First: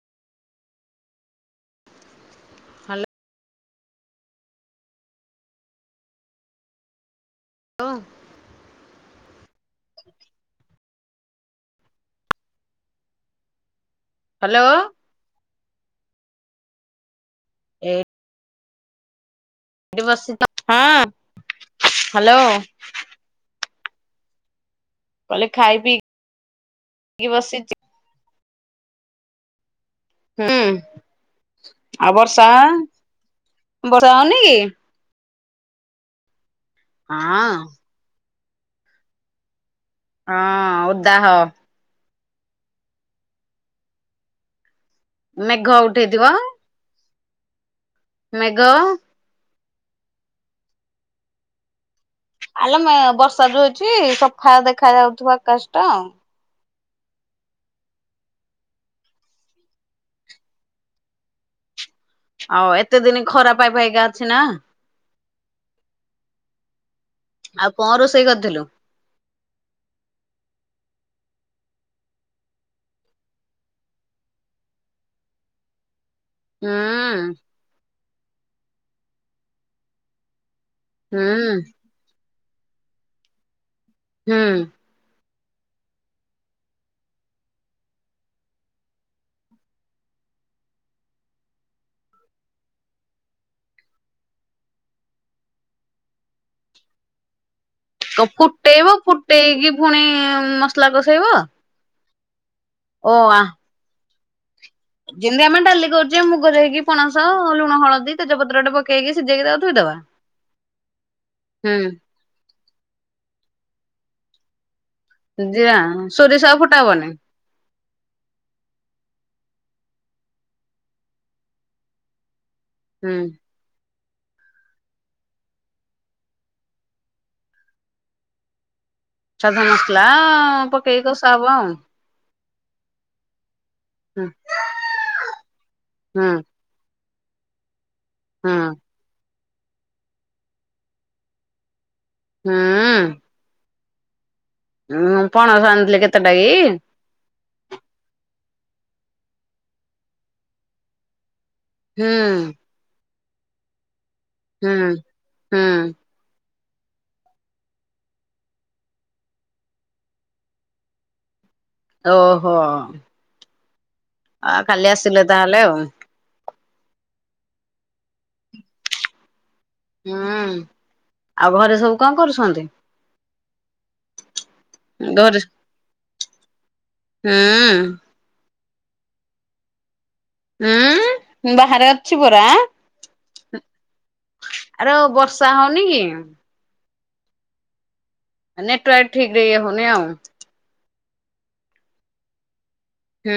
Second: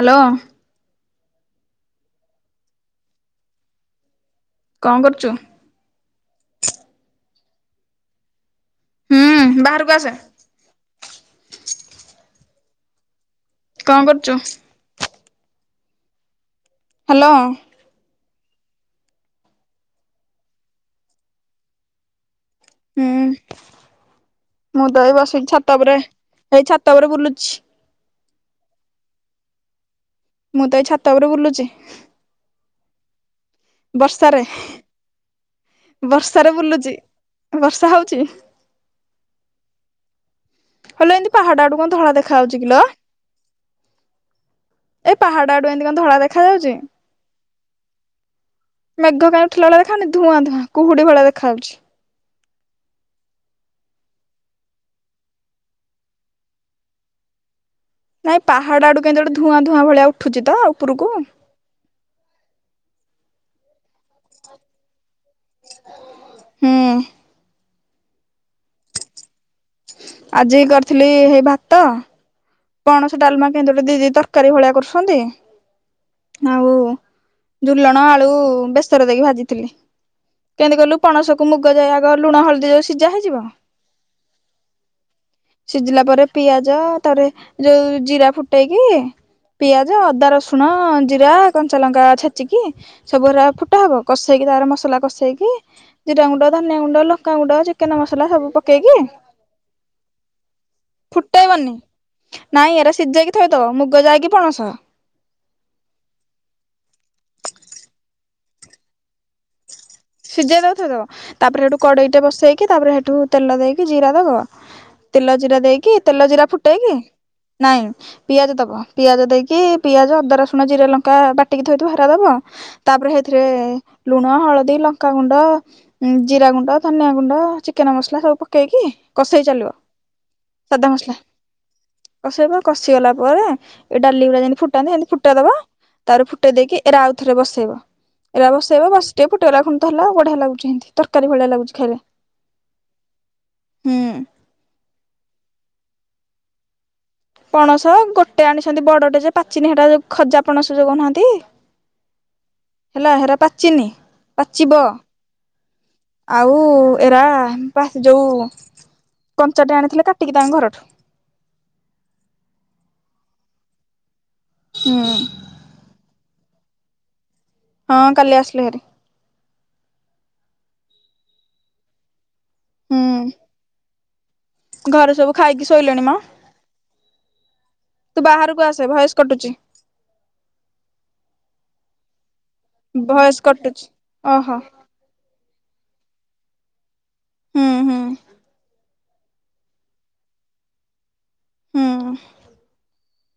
Hello. ହାଲ କଣ କରୁଛୁ? ଓ। ହୁଁ ବାହାରକୁ ଆସେ। କଣ କରୁଛୁ? Hello hello. ଏ ଏଇଠି ବସି ହଁ ହାଲୋ। ହୁଁ। ମୁଁ ତ ଏଇ କହିଲି ବସିଛି ଖାଇ ଛାତ ଉପରେ ପିଇକି ଏଇ ଛାତ ଉପରେ ବୁଲୁଛି। ବସିଚି। ମୁଁ ହୁଁ ତ ଏଇ ଛାତ ଉପରେ ବୁଲୁଛି ଆଉ ବର୍ଷା? ବର୍ଷା ବର୍ଷାରେ ହଉନି କି? ବର୍ଷାରେ ବୁଲୁଚି ହଁ ବର୍ଷା ହଉଚି। ହଁ ହାଲୋ ଓଦାହ ଏମିତି ପାହାଡା ଆଡୁ କଣ ଧଳା ଦେଖା ଯାଉଛି କିଲୋ। ଏ ପାହାଡ ମେଘ ଆଡୁ ଏମିତି କଣ ଧଳା ଦେଖା ଯାଉଛି? ମେଗ ମେଘ କାଇଁ ଉଠିଲା ଭଳିଆ ଦେଖାଯାଉନି ଧୂଆଁ ଧୂଆଁ କୁହୁଡି ଭଳିଆ ଦେଖାଯାଉଛି। ଆଲମ ବର୍ଷା ଯୋଉ ହେଇଛି ସଫା ଦେଖା ଯାଉଥିବା ଆକାଶ ଟା। ନାଇଁ ପାହାଡ ଆଡୁ କେମିତି ଗୋଟେ ଧୂଆଁ ଧୂଆଁ ଭଳିଆ ଉଠୁଛି ତ ଉପରକୁ। ଆଉ ଏତେ ଦିନ ଖରା ପାଇପାଇ କା ଅଛି ନା। ହୁଁ। ଆଉ କଣ ରୋଷେଇ କରିଥିଲୁ? ଆଜି କରିଥିଲି ହେଇ ଭାତ। ପଣସ ଡାଲମା କେମିତି ଗୋଟେ ଦିଦି ତରକାରୀ ଭଳିଆ କରୁଛନ୍ତି। ହୁଁ। ଯୋଉ ବେସର ଦେଇକି ଭାଜିଥିଲି କେମିତି କୁ ପଣସ କୁ ହୁଁ ମୁଗ ଯାଇ ଆଗ ଲୁଣ ହଲ୍ ଯୋଉ ସିଝା ହେଇ ଯିବ। ହୁଁ। ସିଝିଲା ପରେ ପିଆଜ ତାରେ ଯୋଉ ଜିରା ଫୁଟେଇକି ପିଆଜ ଅଦା ରସୁଣ ଜିରା କଞ୍ଚା ଲଙ୍କା ଛେଚିକି ସବୁରା ଫୁଟା ହବ କଷେ କି ତାର ମସଲା କସେଇକି ଜିରା ଗୁଣ୍ଡ ଧନିଆ ଗୁଣ୍ଡ ଲଙ୍କା ଗୁଣ୍ଡ। ଚିକେନ ମସଲା ସବୁ ଫୁଟେଇବ ପକେଇକି ଫୁଟେଇକି ପୁଣି ମସଲା କଷେଇବ। ଫୁଟେଇବନି ନାଇଁ ଏରା ଓ ସିଝାଇକି ଆ ଥୋଇଥବ ମୁଗ ଯାଇକି ପଣସ। ଯେମିତି ଆମେ ଡାଲି କରୁଛେ ମୁଗ ଯାଇକି ପଣସ ଲୁଣ ହଳଦୀ [unintelligible] ଟେ ପକେଇ ଶିଝେଇକି ତାକୁ ଥୋଇଦବା। ସିଝେଇ ତାକୁ ଥୋଇଦବ ତାପରେ ସେଠୁ ହୁଁ କଡେଇଟେ ବସେଇକି ତାପରେ ସେଠୁ ତେଲ ଦେଇକି ଜିରା ଦବ। ତେଲ ଜିରା ଦେଇକି ତେଲ ସୋରିଷ ଜିରା ଆଉ ଫୁଟା ଫୁଟେଇକି ହବନି। ନାଇଁ। ପିଆଜ ଦବ ପିଆଜ ଦେଇକି ପିଆଜ ଅଦା ରସୁଣ ଜିରା ଲଙ୍କା ବାଟିକି ଥୋଇଥିବ ହେରା ଦବ। ତାପରେ ହୁଁ ସେଥିରେ ଲୁଣ ହଳଦୀ ଲଙ୍କ କା ଗୁଣ୍ଡ ଜିରା ଗୁଣ୍ଡ ଧନିଆ ଗୁଣ୍ଡ ଚିକେନ ମସଲା ସବୁ ପକେଇକି କଷେଇ ସାଧା ଚାଲିବ ମସଲା ସାଧା ପକେଇକି ମସଲା କଷା ହବ ଆଉ। କଷେଇବ। କଷି ଗଲା ପରେ ଏ ଡାଲି ହୁଁ ଗୁଡା ଯେମି ଫୁଟାନ୍ତି ସେମିତି ଫୁଟେଇ ଦବା ତାପରେ ଫୁଟେଇ ଦେଇକି ଏ ଆଉ ଥରେ ବସେଇବ ଏରା ହୁଁ ବସେଇବା ବାସ ଟେ ପୁଟେଗରା ଖଣ୍ଡ ତ ହେ ଆ ବଢିଆ ଲାଗୁଛି ଏମିତି ତରକାରୀ ଭଳିଆ ଲାଗୁଛି ଖାଇଲେ। ହୁଁ। ହୁଁ। ହୁଁ ପଣସ ଆଣିଥିଲି କେତେଟା କି? ପଣସ ଗୋଟେ ଆଣିଛନ୍ତି ବଡଟେ ଯେ ପାଚିନୀ ହେଡା ଯୋଉ ଖଜା ପଣସ ଯୋଉ କହୁନାହାନ୍ତି। ହୁଁ। ହେଲା ହେରା ପାଛିନି ହୁଁ ପଚିବ। ହୁଁ ଆଉ ଏରା ପାସ୍ ଯୋଉ କଞ୍ଚାଟେ ଆଣିଥିଲେ କାଟିକି ତାଙ୍କ ଘରଠୁ। ଓହୋ। ଆ କାଲି ହୁଁ ଆସିଲେ ତାହେଲେ ଆଉ। ହଁ କାଲି ଆସିଲୁ ହାରି। ହୁଁ ଆଉ ଘରେ ସବୁ କଣ କରୁଛନ୍ତି? ହୁଁ। ଘରେ ସବୁ ଖାଇକି ଶୋଇଲେଣି ମ। ହୁଁ। କୁ ଆସେ ଭୟେସ କଟୁଛି। ଉଁ ବାହାରେ ଅଛି ବୋ ଆଁ ଭଏସ କଟୁଛି ଓହୋ ହୁଁ ହୁଁ। ନେଟୱର୍କ ଠିକ୍ ରେ ଇଏ ହଉନି ଆଉ। ହୁଁ ଉଁ। ହୁଁ।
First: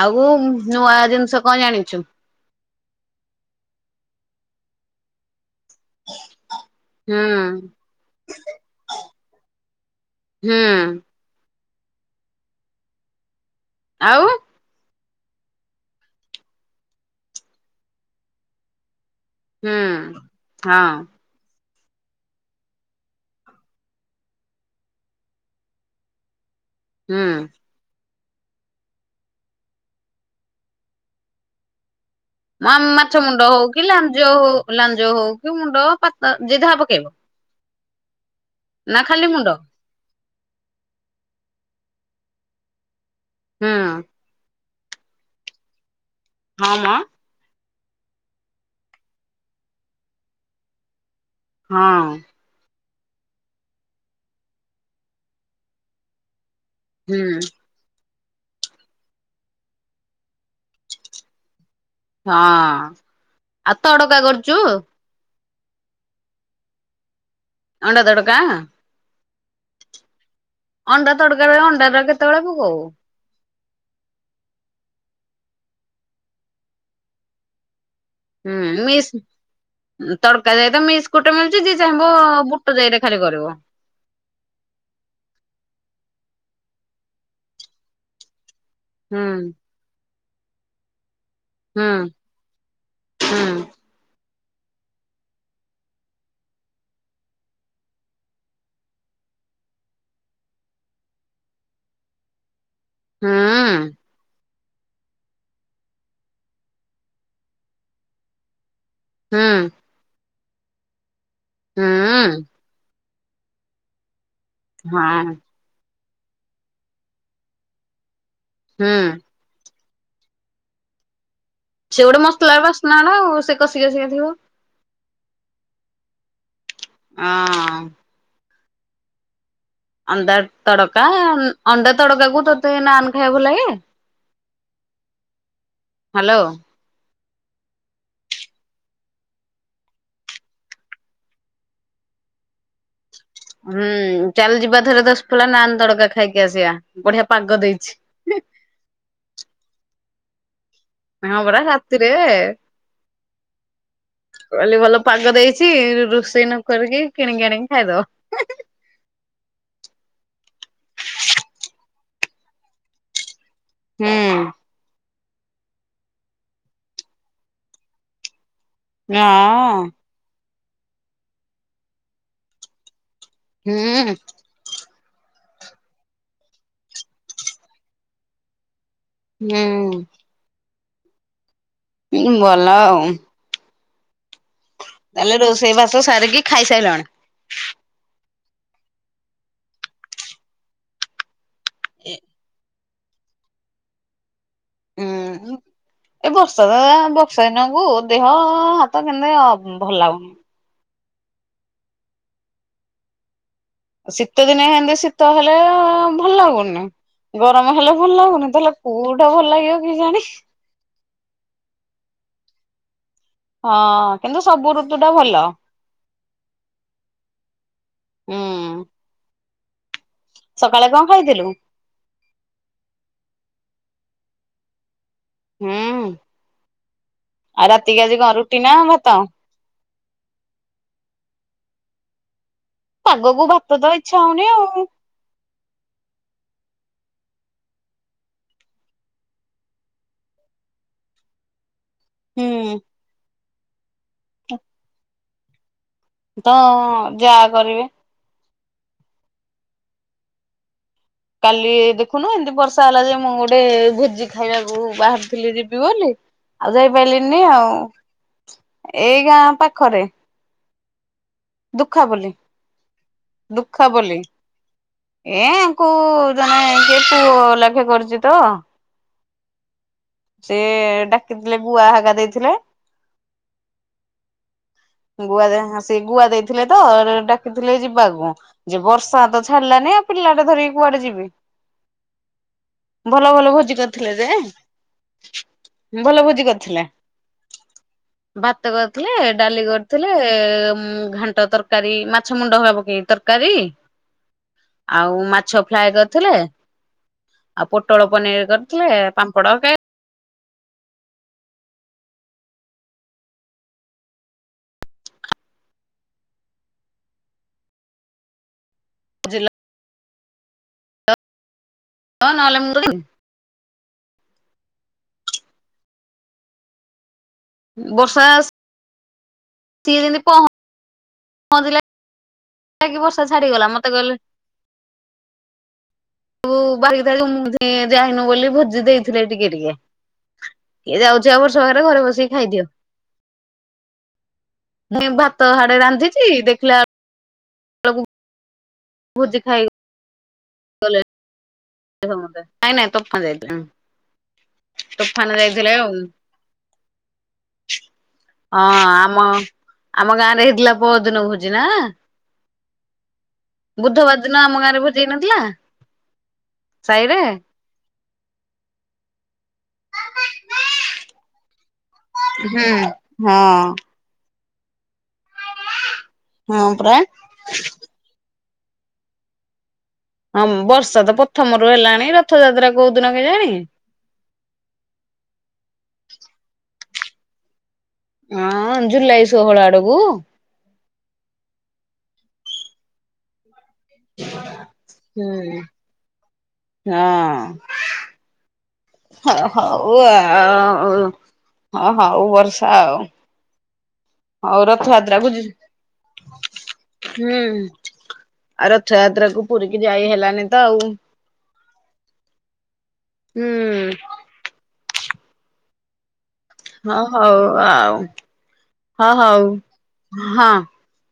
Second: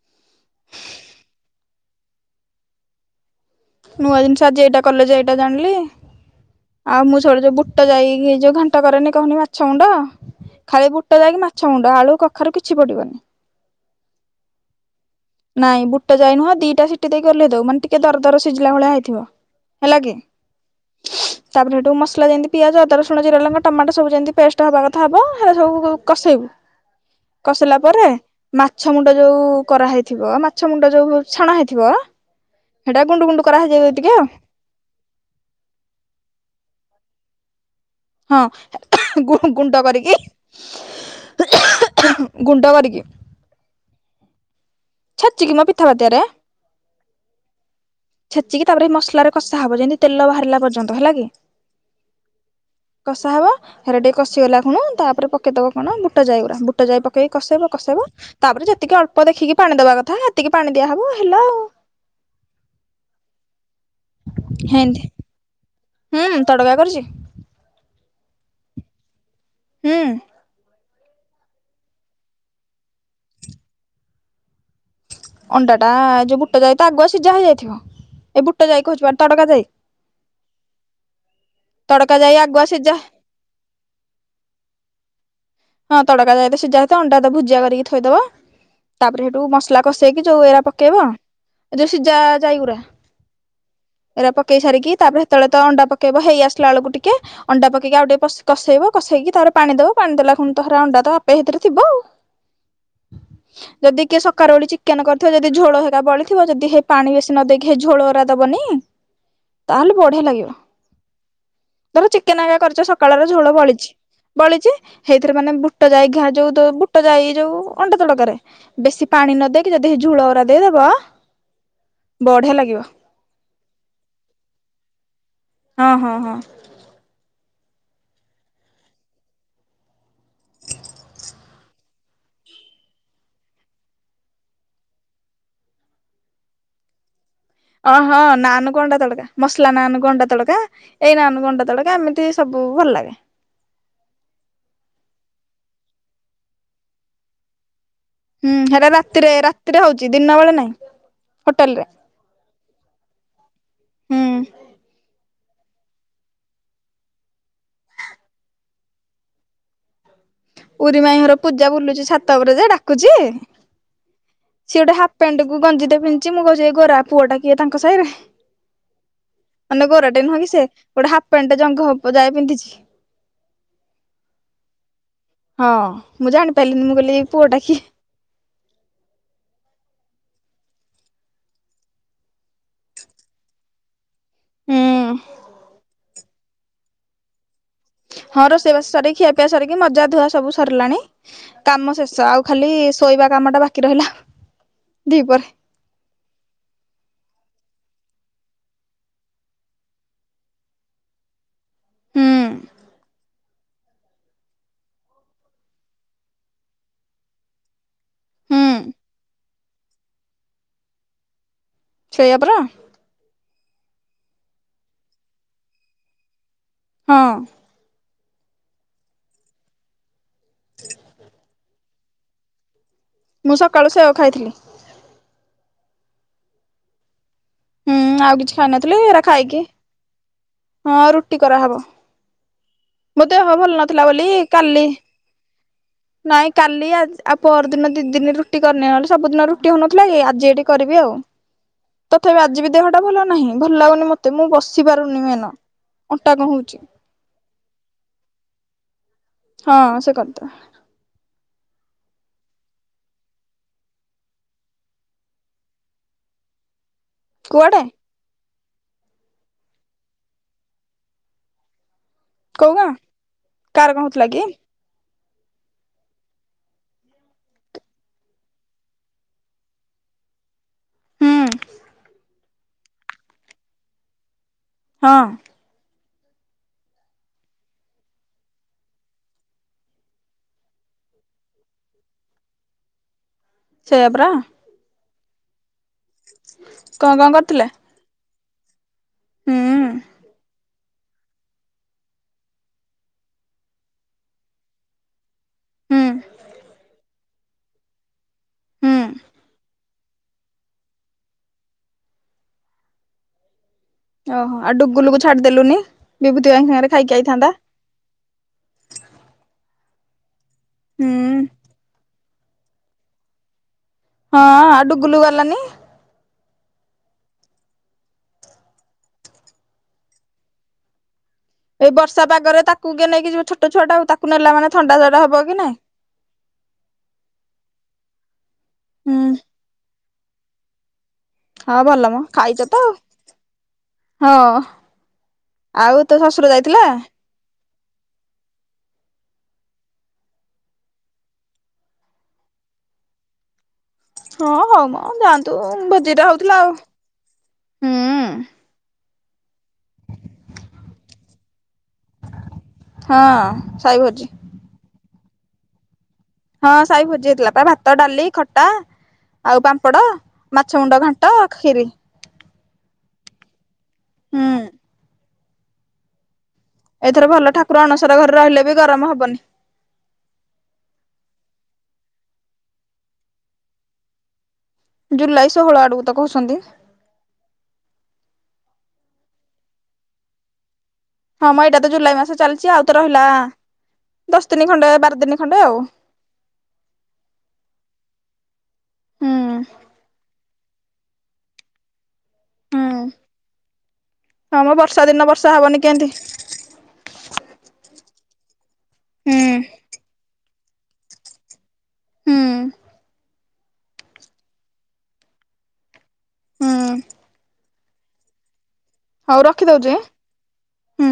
ଆଉ ନୂଆ ଜିନିଷ କଣ ଜାଣିଚୁ? ନୂଆ ଜିନିଷ ଆଜି ଏଇଟା କଲେ ଯେ ଏଇଟା ଜାଣିଲି। ଆଉ ମୁଁ ଥରେ ଯୋଉ ହୁଁ ବୁଟ ଜାଇକି ଯୋଉ ଘାଣ୍ଟ କରେନି କହୁନି ମାଛ ଗୁଣ୍ଡ ଖାଲି ହୁଁ ବୁଟ ଜାଇକି ମାଛ ମୁଣ୍ଡ ଆଳୁ କଖାରୁ କିଛି ପଡିବନି। ଆଉ? ନାଇଁ ବୁଟ ଯାଇ ନୁହଁ ଦିଟା ସିଟି ଦେଇକି ଓହ୍ଲେଇ ଦଉ ମାନେ ଟିକେ ଦର ଦର ସିଝିଲା ଭଳିଆ ହେଇଥିବ। ହୁଁ ହେଲା କି ହଁ। ତାପରେ ସେଠୁ ମସଲା ଯେମିତି ପିଆଜ ଅଦା, ରସୁଣ, ଜିରା, ଲଙ୍କା, ଟମାଟ ସବୁ ଯେମିତି ପେଷ୍ଟ ହବା କଥା ହବ ହେରା ସବୁ କଷେଇବୁ ହୁଁ କସିଲା ପରେ ମାଛ ମୁଣ୍ଡ ଯୋଉ କରାହେଇଥିବ ମାଛ ମୁଣ୍ଡ ଯୋଉ ଛଣା ହେଇଥିବ ଆ ହେଟା ମାଛ ଗୁଣ୍ଡୁ ଗୁଣ୍ଡୁ ମୁଣ୍ଡ ହଉ କି କରାହେଇଯିବ ଟିକେ ଲାଞ୍ଜ ହଉ, ଲାଞ୍ଜ ହଉ କି ମୁଣ୍ଡ ପାତ ଯିଏ ଯାହା ପକେଇବ। ହଁ, ନା ଖାଲି ମୁଣ୍ଡ ଗୁଣ୍ଡ କରିକି ଗୁଣ୍ଡ କରିକି ହଁ। ଛେଚିକି ମ ପିଥା ପାତିଆରେ। ହଁ, ମ। ଛେଚିକି ତାପରେ ଏ ମସଲାରେ କଷା ହବ ଯେମିତି ତେଲ ବାହାରିଲା ପର୍ଯ୍ୟନ୍ତ ହେଲା କି? ହଁ। କଷା ହବ ହେରା ଟିକେ କଷିଗଲା ଖୁଣୁ ତାପରେ ପକେଇଦବ କଣ ବୁଟ ଜାଇଗୁରା ବୁଟ ବୁଟ ଜାଇ ପକେଇକି ହୁଁ କସେଇବ କସେଇବ ତାପରେ ଯେତିକି ଅଳ୍ପ ଦେଖିକି ପାଣି ଦବା କଥା ହେତିକି ପାଣି ଦିଆହବ ହେଲା ଆଉ ହଁ, ଆଉ ତଡକା କରୁଚୁ? ହେନ୍ତି ହୁଁ ତଡକା କରିଚି। ଅଣ୍ଡା ତଡକା ହୁଁ। ଅଣ୍ଡା ତଡକାରେ ଅଣ୍ଡାଟା କେତେବେଳେ ପକଉ? ଅଣ୍ଡା ଟା ଯୋଉ ବୁଟ ଜାଇ ତ ଆଗୁଆ ସିଝା ହେଇଯାଇଥିବ। ଏ ବୁଟ ହୁଁ ଜାଇକୁ ମିସ୍ ତଡକା ଦେଇ ତଡକା ଯାଇ ତ ମିସ୍କି ମିଳୁଚି ଯିଏ ଯାହାକୁ ତଡକା ଯାଇ ଆଗୁଆ ବୁଟ ସିଝା ଜାଇରେ ଖାଲି କରିବ ହଁ, ତଡକା ଜାଇ ତ ସିଝା ହେଇଥିବ ଅଣ୍ଡା ଭୁଜିଆ କରିକି ଥୋଇଦବ ତାପରେ ହୁଁ ହେଠୁ ମସଲା କସି ସେଇକି ଯୋଉ ଏରା ପକେଇବ ଯୋଉ ସିଝା ଜାଇ ଗୁରା ଏରା ପ ପକେଇ ସାରିକି ତାପରେ ସେତେବେଳେ ତ ଅଣ୍ଡା ପକେଇବ ହେଇ ଆସିଲା ବେଳକୁ ଟିକେ ଅଣ୍ଡା ପକେଇକି ଆଉ ଟିକେ କସେଇବ କସେଇକି ତା ପାଣି ଦବ ପାଣି ଦେଲା ତହରା ଅଣ୍ଡା ତ ଆପେ ଭିତରେ ଥିବ ଆଉ ଯଦି କିଏ ସକାଳ ଓଳି ଚିକେନ କରିଥିବ ଯଦି ଝୋଳ ହେରା ବଳିଥିବ ଯଦି ହେ ପାଣି ବେଶୀ ନ ଦେଇକି ସେଇ ଝୋଳ ହରା ଦବନି ତାହେଲେ ବଢିଆ ଲାଗିବ। ଧର ଚିକେନ ଆଗ କରିଚ ସକାଳର ଝୋଳ ବଳିଚି ବଳିଚି ହେଇ ବୁଟ ଜାଇ ଘାଁ ଯୋଉ ବୁଟ ଜାଇ ଯୋଉ ଅଣ୍ଡା ତଡ଼କାରେ ବେଶୀ ପାଣି ନଦେଇ ଯଦି ଝୁଳ ଓରା ଦେଇଦବ ସେ ଗୋଟେ ବଢିଆ ମସଲାର ଲାଗିବ ବାସ୍ନାନା ଆଉ ସେ କଷିକି କଷିକି ଥିବ। ହଁ, ହଁ, ହଁ। ହଁ। ଅଣ୍ଡା ତଡକା, ଅଣ୍ଡା ତଡକା କୁ ତତେ ନାନ ଖାଇବା ଭଲଲାଗେ? ହ୍ୟାଲୋ। ଓହଁ ନାନ ଅଣ୍ଡା ତଡକା ମସଲା ନାନ ଅଣ୍ଡା ତଡକା ଏଇ ନାନ ଅଣ୍ଡା ତଡକା ଏମିତି ସବୁ ଓ ଭଲ ହୁଁ ଚାଲି ଯିବା ଥରେ ଦଶ ଫଲା ନାନ୍ ତଡକା ଖାଇକି ଆସିବା ବଢିଆ ପାଗ ଦେଇଚି। ହୁଁ ହେରା ରାତିରେ ରାତିରେ ହୋଉଚି ଦିନରେ ନାଇଁ। ହଁ ପରା ହୋଟେଲ ରେ ରାତିରେ ହୁଁ କାଲି ଭଲ ପାଗ ଦେଇ କିଛି ରୋଷେଇ ନ କରିକି କିଣିକି ଆଣିକି ଖାଇଦବ। ଉରି ମାଇଁ ଘର ପୂଜା ବୁଲୁଚି ଛାତ ଉପରେ ଯ ଡାକୁଚି, ହୁଁ ସି ଗୋଟେ ପେଣ୍ଡୁକୁ ଗଞ୍ଜି ପିନ୍ଧି ମୁଁ କହୁଚି ଏ ଗୋରା ପୁଅ ଟା କିଏ ତାଙ୍କ ସହି ରେ। ହଁ ମାନେ ଗୋରାଟେ ନୁହଁ କି ସେ ଗୋଟେ ହାଫ ପ୍ୟାଣ୍ଟ ଟା ଜଙ୍ଘ ଯାଏ ପିନ୍ଧିଚି। ହୁଁ ହଁ ମୁଁ ଜାଣିପାରିଲିନି ମୁଁ କହିଲି ପୁଅ ଟା କିଏ? ହୁଁ। ହଁ ବଲ ଆଉ। ତାହେଲେ ରୋଷେଇ ବାସ ସାରିକି ଖାଇସାରିଲାଣି। ହଁ ରୋଷେଇବାସ ସରିିକି ଖିଆ ପିଇଆ ସରିକି ମଜା ଧୁଆ ସବୁ ସରିଲାଣି, କାମ ଶେଷ ଆଉ ଖାଲି ଶୋଇବା କାମ ଟା ବାକି ରହିଲା। ଦିପହରେ। ହୁଁ ଏ ବର୍ଷା ତ ବର୍ଷା ଦିନକୁ ହଁ ହଁ ହାତ କେମତି ଭଲ ଲାଗୁନି। ହୁଁ। ଶୀତ ଦିନେ ହେମତି ଶୀତ ହେଲେ ଭଲ ଲାଗୁନି, ଗରମ ହେଲେ ଭଲ ଲାଗୁନି ହୁଁ ତାହେଲେ କୋଉଟା ଭଲ ଲାଗିବ କେଏତି ସେଇଆ ପରା। ହଁ କିନ୍ତୁ ସବୁ ଋତୁ ଟା ଭଲ। ହଁ। ହୁଁ। ସକାଳେ କଣ ଖାଇଥିଲୁ? ମୁଁ ସକାଳୁ ସେଓ ଖାଇଥିଲି। ହୁଁଉ ରାତି ହୁଁ କ ଆଜି କ ଆଉ କିଛି ରୁଟି ନା ଖାଇନଥିଲି ଭାତ? ଏରା ଖାଇକି ହଁ ରୁଟି କରାହବ। ମୋ ପାଗକୁ ଦେହ ଭାତ ଭଲ ତ ନଥିଲା ଇଚ୍ଛା ବୋଲି ହଉନି ଆଉ କାଲି ନାଇଁ କାଲି ଆଉ ପର ଦିନ ଦି ଦିନ ରୁଟି କରିନି ନହେଲେ ସବୁଦିନ ରୁଟି ହଉନଥିଲା କି ଆଜି ଏଠି କରିବି ଆଉ। ତଥାପି ଆଜି ବି ହୁଁ ଦେହ ଟା ଭଲ ନାହିଁ ଭଲ ଲାଗୁନି ମତେ ମୁଁ ବସି ପାରୁନି ମେନ। ଅଣ୍ଟା କଣ ତ ହଉଛି ଯାହା କରିବେ ହଁ ଆ କରିଦେବେ। କାଲି ଦେଖୁନୁ ଏମିତି ବର୍ଷା ହେଲା ଯେ ମୁଁ ଗୋଟେ ଭୋଜି ଖାଇବାକୁ ବାହାରିଥିଲି ଯିବି ବୋଲି ଆଉ ଯାଇପାରିଲିନି ଆଉ କୁଆଡେ ଏଇ ଗାଁ ପାଖରେ। ଖ ବୋଲି କୋଉ ଗାଁ ଦୁଃଖ କାର କଣ ବୋଲି। ହଉଥିଲା କି ଏ କ ଜଣେ କିଏ ପୁଅ ଲାଖେ କରୁଚି ତ। ସେ ହୁଁ ଡାକିଥିଲେ ବୁଆ ହାଗା ଦେଇଥିଲେ। ହଁ ଗୁଆ ଦେ ସେ ଗୁଆ ଦେଇଥିଲେ ତ ଡାକିଥିଲେ ଯିବାକୁ ଯେ ବର୍ଷା ତ ଛାଡିଲାନି ଆଉ ପିଲା ଟା ଧରିକି କୁ ଯି ଭଲ ଭଲ ଭୋଜି ସେଇଆ କରିଥିଲେ ଯେ। ପରା ଭଲ ଭୋଜି କରିଥିଲେ। କଣ କଣ କରିଥିଲେ ଭାତ କରିଥିଲେ ହୁଁ ଡାଲି କରିଥିଲେ ଘାଣ୍ଟ ତରକାରୀ ମାଛ ମୁଣ୍ଡ ହବା ପକେଇକ ତରକାର ତରକାରୀ। ହ ଆଉ ମାତ୍ ମାଛ ଫ୍ରାଏ କରିଥିଲେ, ଆଉ ପୋଟଳ ପନିର କରିଥିଲେ, ହୁଁ ପାମ୍ପଡ଼, କେ ଓହୋ! ଆଉ ଡୁଗୁଲକୁ ଛାଡିଦେଲୁନି ବିଭୂତି ଭାଇଙ୍କ ସାଙ୍ଗରେ ଖାଇକି ଆଇଥାନ୍ତା। ଜିଲ ହୁଁ। ହଁ, ନଅଲେ ମୁଁ ତ ଜିମିନି? ହଁ, ଆ ଡୁଗୁଲୁ ଗଲାନି। ବର୍ଷା ଆସ୍ ତି ଦିନ ପହଂ ଏଇ ବର୍ଷା ପାଗରେ ତାକୁ କି କେ ବର୍ଷା ନେଇକି ଯିବ। ଛାଡିଗଲା ଛୋଟ ଛୁଆ ମତେ ଟାକୁ, କହିଲେ ତାକୁ ନେଲା ମାନେ ଥଣ୍ଡା ଜର ହବ କି ନାଇଁ? ବୁ ବାରି ତାରି ମୁଁ, ଯେ ଯାଇନୁ ବୋଲି ଭୋଜି ଦେଇଥିଲେ ହୁଁ ଟିକେ ଟିକେ। କିଏ ଯାଉଛି ଆଉ ବର୍ଷା ହଁ ପାଗରେ! ଘରେ ଭଲ ମ ବସିକି ଖାଇଛ ଖାଇଦିଅ। ତ ଆଉ ହଁ ମୁଁଇ ଭାତ ହାଡେ ଆଉ ତୋ ରାନ୍ଧିଛି, ଶ୍ୱଶୁର ଯାଇଥିଲେ ଦେଖିଲାଆଳକୁ ଭୁଜି ଖାଇ କଲେଜ, [inaudible] ନାଇଁ ନାଇଁ ତୋଫା ଯାଇଥିଲା। ହଁ, ହଉ ମ ଯାଆନ୍ତୁ। ହଁ ଭେଜିଟା ହଉଥିଲା ଆଉ। ହୁଁ। ମ ଆମ ଗାଁ ରେ ହେଇଥିଲା ପରଅଦିନ ଭୋଜି ନା! ହଁ ସାଇ ବୁଧବାର ଭୋଜି ଦିନ ଆମ ଗାଁରେ ଭୋଜି ହେଇନଥିଲା? ହଁ, ସାଇ ସାହିରେ? ଭୋଜି ହୋଇଥିଲା ଭାତ, ଡାଲି, ଖଟା ଆଉ ପାମ୍ପଡ଼, ମାଛ ମୁଣ୍ଡ ଘାଣ୍ଟ, ଖିରି। ହୁଁ, ହଁ। ହୁଁ। ହଁ ପରା। ଏଥର ଭଲ ଠାକୁର ଅଣସର ଘରେ ରହିଲେ ବି! ଗରମ ହବନି। ହଁ, ବର୍ଷା ତ ପ୍ରଥମରୁ ହେଲାଣି, ରଥଯାତ୍ରା କୋଉ ଦିନ କେଆଣି? ଜୁଲାଇ ଷୋହଳ ଆଡକୁ ତ କହୁଛନ୍ତି। ହଁ, ଅଁ ଜୁଲାଇ ଷୋହଳ ଆଡକୁୁ? ହଁ, ମଁ ଏଇଟା ତ ଜୁଲାଇ ମାସ ଚାଲିଛି। ଆଉ ତ ରହିଲା -ଆ ହୁଁ, ହଁ। ହ ହଉ ଆଉ। ହୁଁ ଅଉ ହଁ, ହଉ ବର୍ଷା ଆଉ। ହଉ ହଁମ ବର୍ଷା ରଥଯାତ୍ରା ଦିନ କୁ ଯି ବର୍ଷା ହବନି କେଁ ତି? ହୁଁ ଆଉ, ରଥଯାତ୍ରା କୁ ପୁରୀକି ଯାଇ ହେଲାନି ତ ଆଉ? ହୁଁ। ହୁଁ। ହୁଁ ହଁ, ହଉ ଆଉ। ହଁ, ହଉ ହଁ। ହୁଁ